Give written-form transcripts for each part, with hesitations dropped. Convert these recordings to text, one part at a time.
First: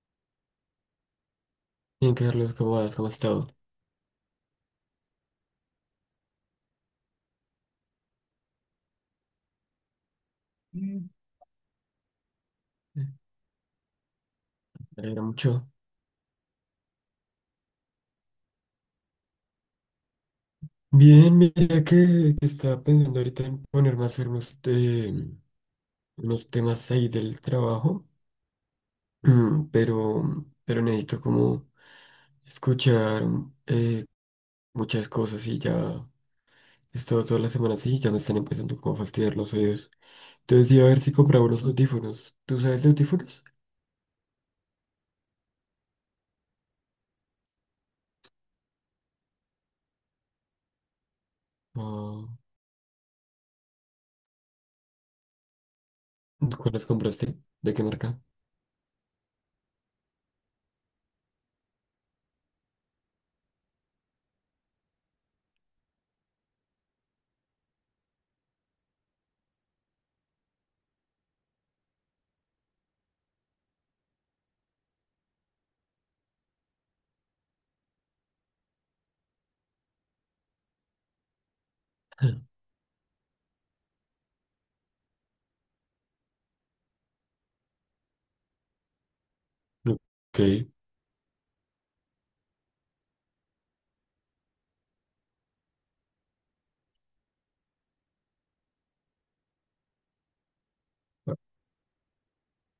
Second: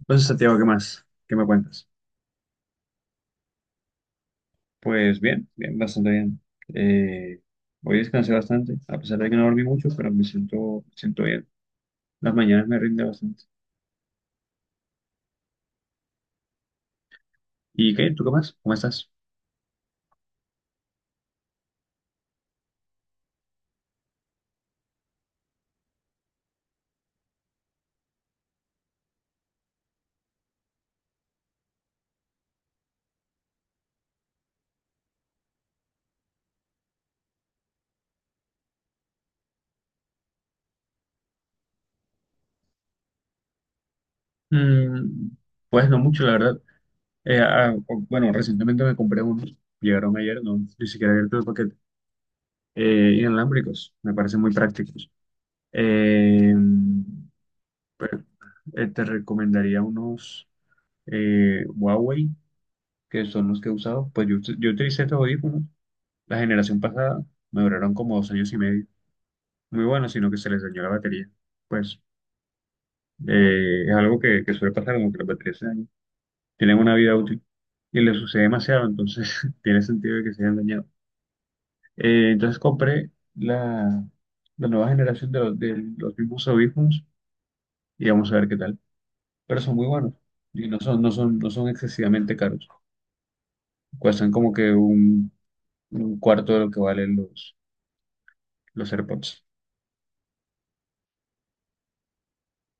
Entonces, Santiago, ¿qué más? ¿Qué me cuentas? Bien, Carlos, ¿cómo vas? ¿Cómo has estado? Pues bien, bien, bastante bien. Eh, Hoy descansé bastante, a pesar de que no dormí mucho, pero me siento, me Mm. siento bien. Las mañanas me rinde Eh, bastante. Me alegra mucho. ¿Y qué? ¿Tú qué más? ¿Cómo estás? Bien, mira que estaba pensando ahorita en ponerme a hacer unos temas ahí del trabajo, pero necesito como escuchar eh, muchas cosas y ya he estado toda la semana así y ya me están empezando como a fastidiar los oídos. Entonces iba a ver si compraba unos audífonos. ¿Tú sabes de audífonos? Mm, pues no mucho, la verdad. Bueno, recientemente me compré unos, llegaron ayer, no, ni siquiera abierto el paquete, inalámbricos, me parecen muy prácticos. Ah, Eh, ¿cuáles compraste? ¿De qué marca? pero, Te recomendaría unos Huawei que son los que he usado. Pues yo utilicé estos audífonos. La generación pasada me duraron como 2 años y medio. Muy buenos sino que se les dañó la batería. Pues es algo que suele pasar, como que las baterías se dañan. Tienen una vida útil y le sucede demasiado, entonces tiene sentido de que se hayan dañado. Entonces compré la, la nueva generación de de los mismos audífonos y vamos a ver qué tal. Pero son muy buenos Ok. y no son excesivamente caros. Cuestan como que un cuarto de lo que valen los AirPods.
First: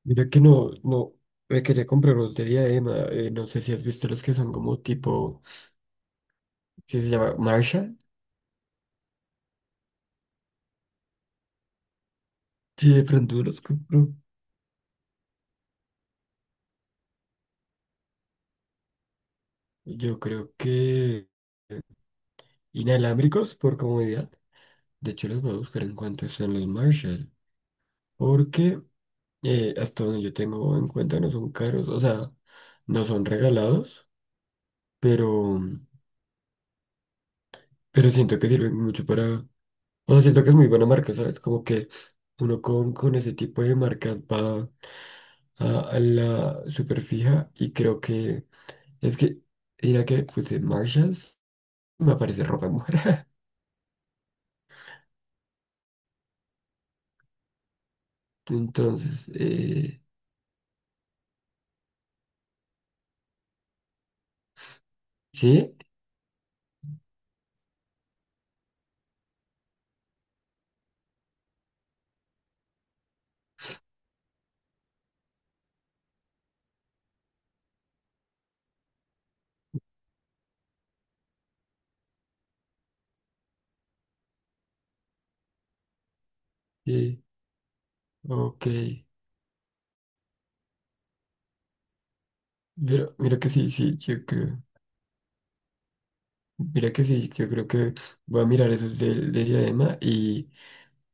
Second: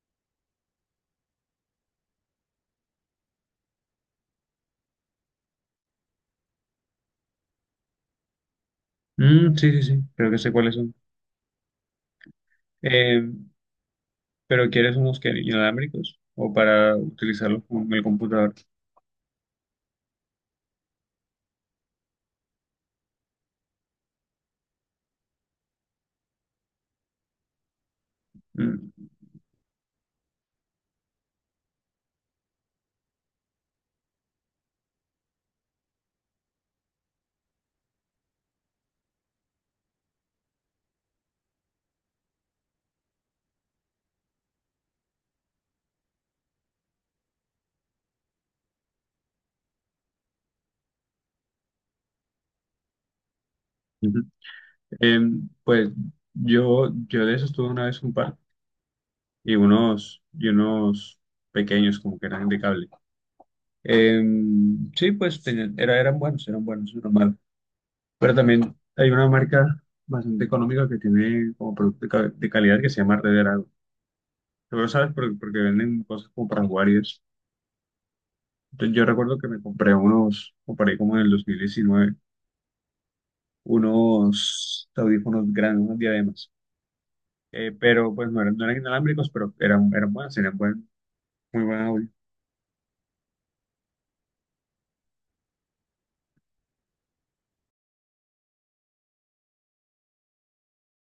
Mira que no, no, me quería comprar los de Diadema, no sé si has visto los que son como tipo, ¿qué se llama? Marshall. Mm, sí, sí, sí, creo que sé cuáles son. Sí, de Eh, pronto los compro. pero ¿quieres unos que inalámbricos o para utilizarlos con el computador? Yo creo que inalámbricos por comodidad. De hecho, los voy a buscar en cuanto están los Marshall. Porque Mm, hasta donde yo tengo en cuenta no son caros, o sea, no son regalados, pero, pero siento que sirven mucho para... O sea, siento que es muy buena marca, ¿sabes? Como que uno con ese tipo de marcas va a la superfija y creo que es que mira que puse Marshalls me aparece ropa de mujer. ujú. Eh, pues yo de esos tuve una vez un par entonces y eh, unos pequeños como que eran de cable. Eh, sí, pues sí, eran buenos, normal. Pero también hay una marca bastante económica que tiene como producto de calidad que se llama Red Dragon. Seguro sabes porque venden cosas como para jugar y eso. Entonces, yo recuerdo que me compré unos, compré como en el 2019 unos audífonos grandes, unos diademas. sí, Pero pues ok. no eran inalámbricos, pero eran buenas, tenían muy buen audio. Pero mira que sí, sí, yo creo, mira que sí, yo creo que voy a mirar esos del de diadema y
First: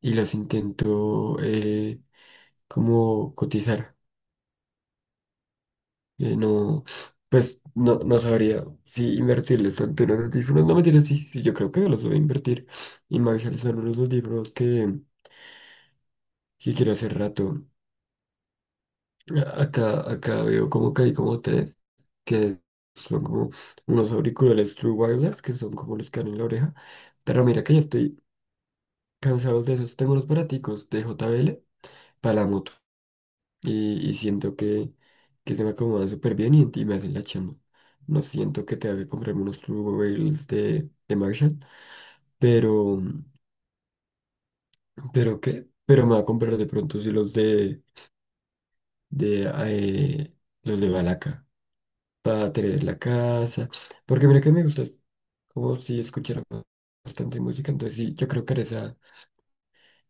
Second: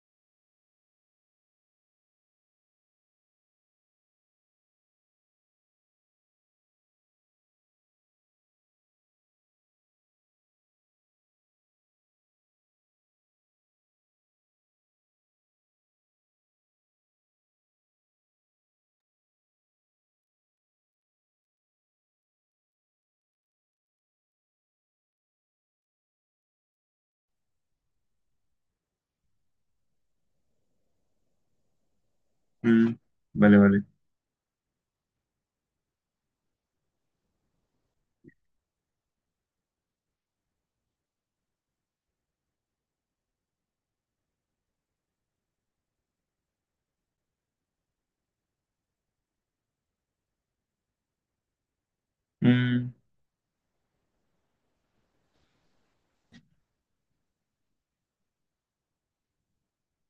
y los intento, como cotizar. No, pues no, no sabría si invertirles tanto en unos audífonos. No, mentira, sí, sí, yo creo que yo los voy a invertir. Y me avisarles, son unos audífonos que quiero hace rato. Acá, veo como que hay como tres, que son como unos auriculares True Wireless, que son como los que dan en la oreja. Pero mira que ya estoy cansado de esos. Tengo unos baraticos de JBL para la moto. Mm, vale, vale. Y siento que se me acomodan súper bien y me hacen la chamba. No siento que tenga que comprarme unos Turbo Rails de Marshall, pero, pero me va a comprar de pronto sí los de los de Balaca para tener en Mm, la casa, porque mira que me gusta, es como si escuchara bastante música, entonces sí, yo creo que haré esa,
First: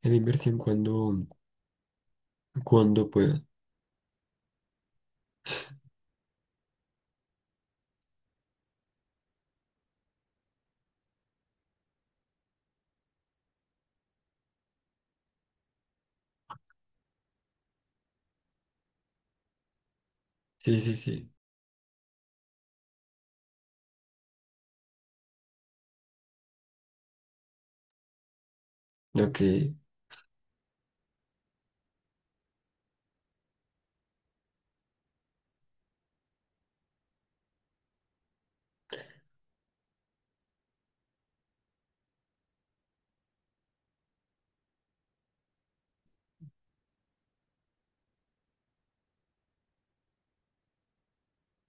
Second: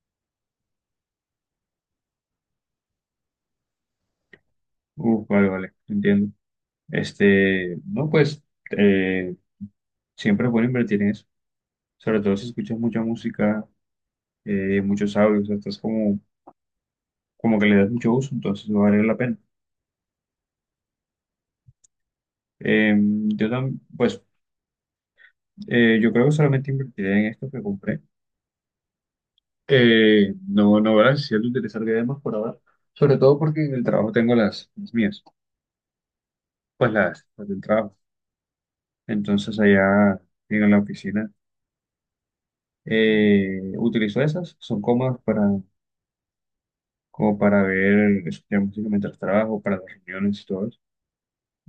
esa inversión cuando, cuando pueda. uf, vale, vale, entiendo. Este, no, pues eh, siempre es bueno invertir en eso. Sobre todo si escuchas mucha música, muchos audios, estás como que le das mucho uso, entonces va a valer la pena. Sí, sí, sí. Yo también, pues yo creo que solamente invertiré en esto que compré. Lo que, No, no, ¿verdad? Siento utilizar diademas por ahora. Sobre todo porque en el trabajo tengo las mías, pues las del trabajo. Entonces allá en la oficina utilizo esas, son cómodas para, como para ver, escuchar música mientras trabajo, para las reuniones y todo eso.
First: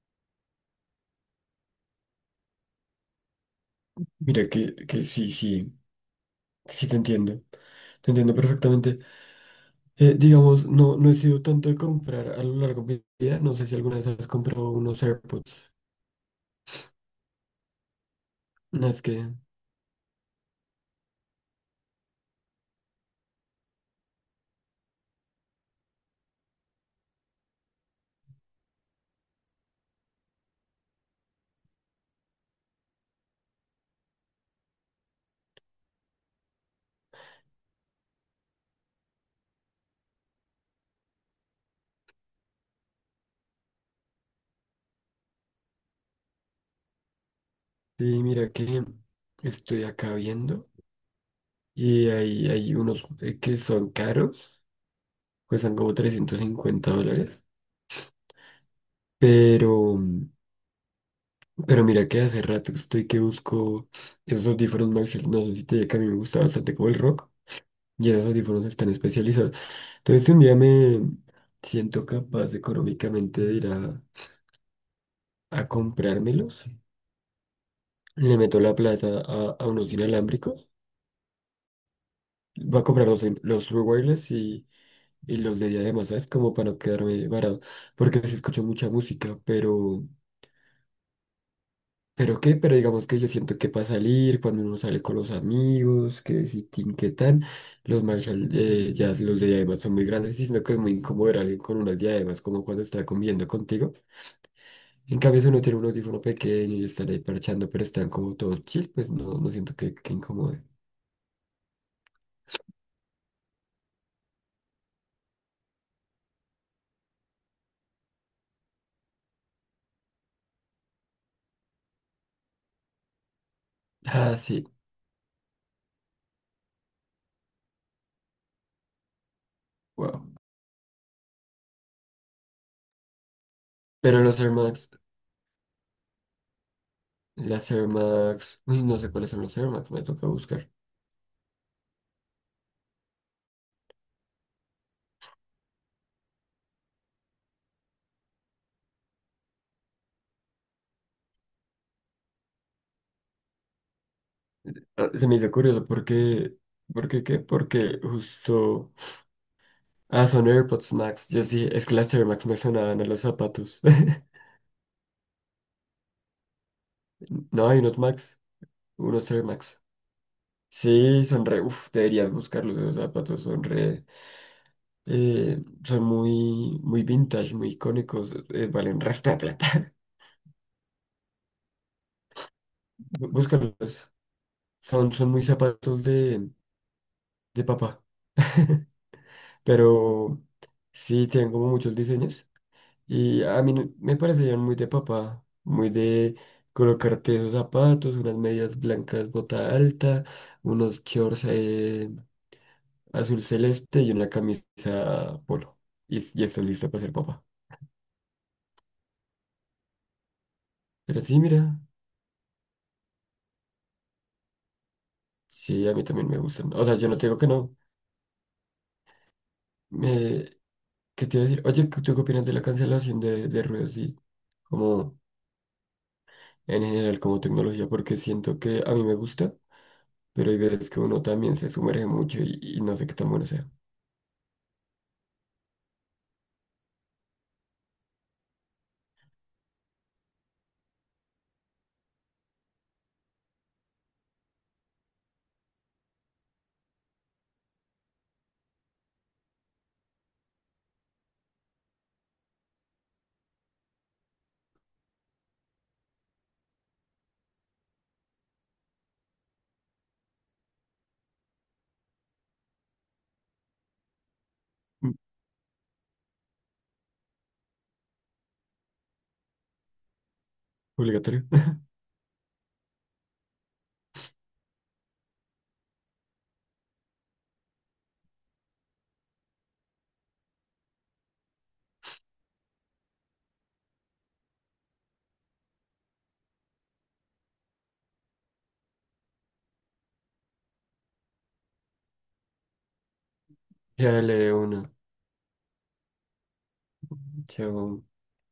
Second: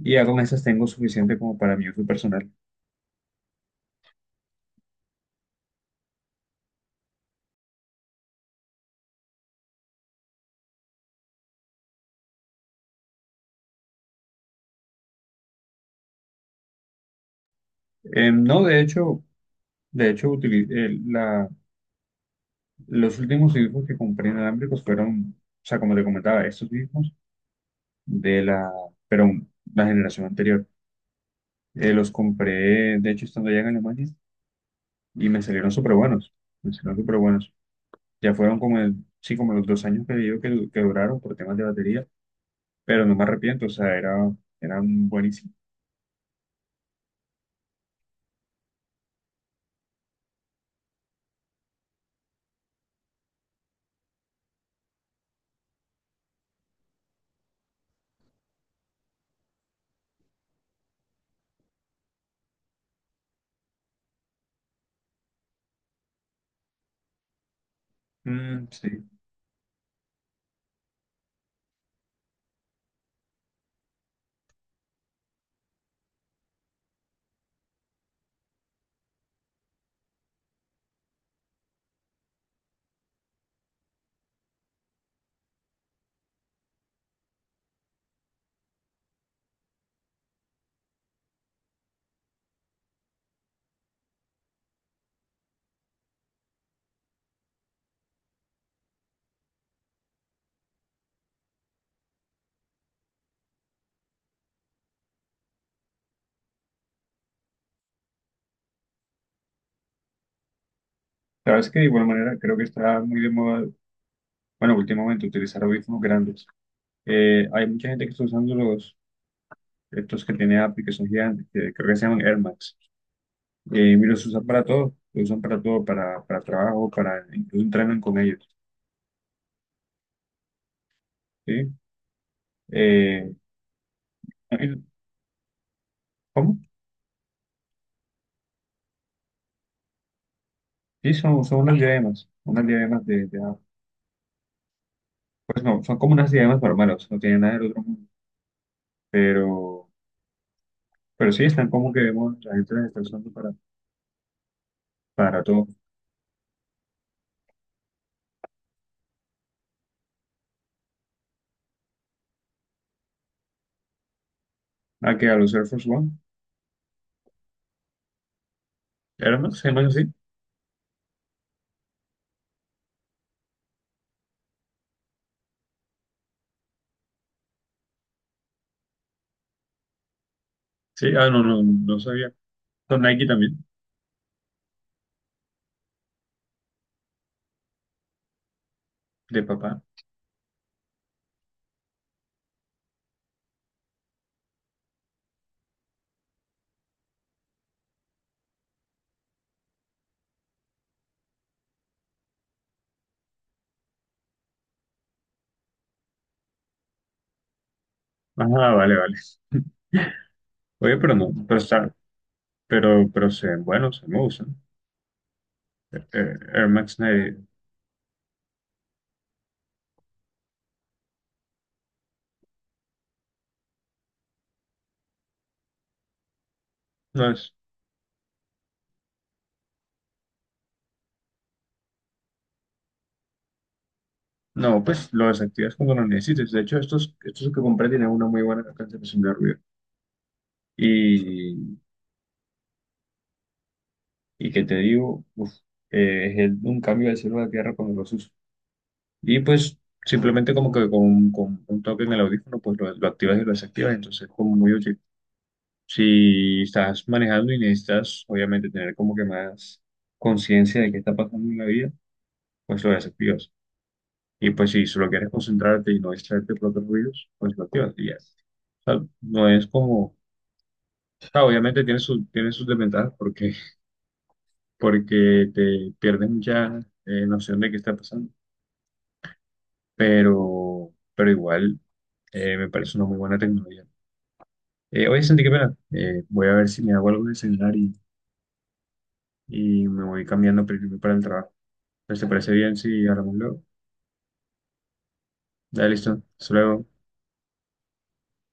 Y ya con esas tengo suficiente como para mi uso personal. Mira que sí, sí. Sí, te entiendo. Te entiendo perfectamente. Digamos, no, no he sido tanto de comprar a lo largo de mi vida. No sé si alguna vez has comprado unos AirPods. No, No, de hecho los últimos audífonos que compré inalámbricos fueron, o sea, como te comentaba, estos mismos de pero la generación anterior. Los compré, de hecho, estando allá en Alemania, y me salieron súper buenos. Me salieron súper buenos. Ya fueron como, sí, como los 2 años que digo que duraron por temas de batería, pero no me arrepiento, o sea, era, eran buenísimos. sí, mira que estoy acá viendo y hay unos, que son caros, cuestan como 350 dólares. Pero, mm, pero mira que hace rato estoy que busco esos audífonos Marshall. No sé si te diga que a mí me gusta bastante como el rock y esos Mm, audífonos están sí. especializados. Entonces si un día me siento capaz económicamente de ir a comprármelos. Le meto la plata a unos inalámbricos. Voy a comprar los True Wireless y los de diadema, ¿sabes? Como para no quedarme varado. Porque sí escucho mucha música, pero... ¿Pero qué? Pero digamos que yo siento que para salir, cuando uno sale con los amigos, que si tin, que tan, los Marshall, ya los de diademas son muy grandes, y sino que es muy incómodo ver a alguien con unas diademas, como cuando está comiendo contigo. En cambio, si uno tiene un audífono pequeño y están ahí parchando, pero están como todos chill, pues no, no siento que incomode. Sabes que de igual manera creo que está muy de moda, bueno, últimamente utilizar audífonos grandes. Hay mucha gente que está usando estos que tiene Apple, que son gigantes, que creo que se llaman Air Max. Y los Ah, usan para sí, todo, los usan para todo, para trabajo, para incluso entrenan con ellos. wow. ¿Sí? Eh, Pero los Air Eh, Max, ¿Cómo? las Air Max, uy, no sé cuáles son los Air Max, me toca buscar. Sí, son unas diademas de ajo. Pues no, son como unas diademas normales, no tienen nada del otro mundo, pero, pero sí están como que vemos, la gente las está usando Ah, se me para hizo todo. curioso. Porque, porque, qué? Porque justo, ah, son AirPods Max, yo sí, es que las Air Max me sonaban a los zapatos. Ah, que a los Air Force One, No, hay unos Max, unos ¿eran Air más? ¿Se Max. llaman así? Sí, son re, uff, deberías buscarlos, esos zapatos son re... son muy, muy vintage, muy icónicos, valen resto de plata. Sí, ah, no, no, no sabía. Son Nike también, Búscalos. Son muy zapatos de papá. de papá. Pero sí, tienen como muchos diseños. Y a mí me parecían muy de papá, muy de colocarte esos zapatos, unas medias blancas, bota alta, unos shorts, azul celeste y una camisa polo. Y estás listo para ser papá. Ah, vale, vale. Oye, pero Pero no, sí, pero mira, está, pero se ven buenos, se me gustan. sí, a mí también me Air gustan. O Max sea, yo no te digo Nike, que no. Eh, ¿Qué te iba a decir? Oye, ¿tú qué opinas de la cancelación de ruidos y como en general no como es, tecnología? Porque siento que a mí me gusta, pero hay veces que uno también se sumerge mucho y no sé qué tan bueno sea. no, pues lo desactivas cuando lo necesites. De hecho, estos, estos que compré tienen una muy buena cancelación de ruido. Y, y que te digo, uf, un cambio del cielo a la tierra cuando los uso. Y pues simplemente como que con un toque en el audífono, pues lo activas y lo desactivas, entonces es como muy útil. Si estás manejando y necesitas obviamente tener como que más conciencia de qué está pasando en la vida, pues lo desactivas. Y pues si solo Mm. quieres concentrarte y no distraerte por otros ruidos, pues lo activas y ya. O sea, no es como, o sea, Obligatorio. obviamente tiene tiene sus desventajas porque porque te pierdes mucha noción de qué está pasando. Pero igual me parece una muy buena tecnología. Oye, Santi, qué pena. Voy a ver si me hago algo de celular y me voy cambiando primero para el trabajo. Entonces, ¿te parece bien si hablamos luego? Chale, uno. Dale, listo. Hasta luego. Chao.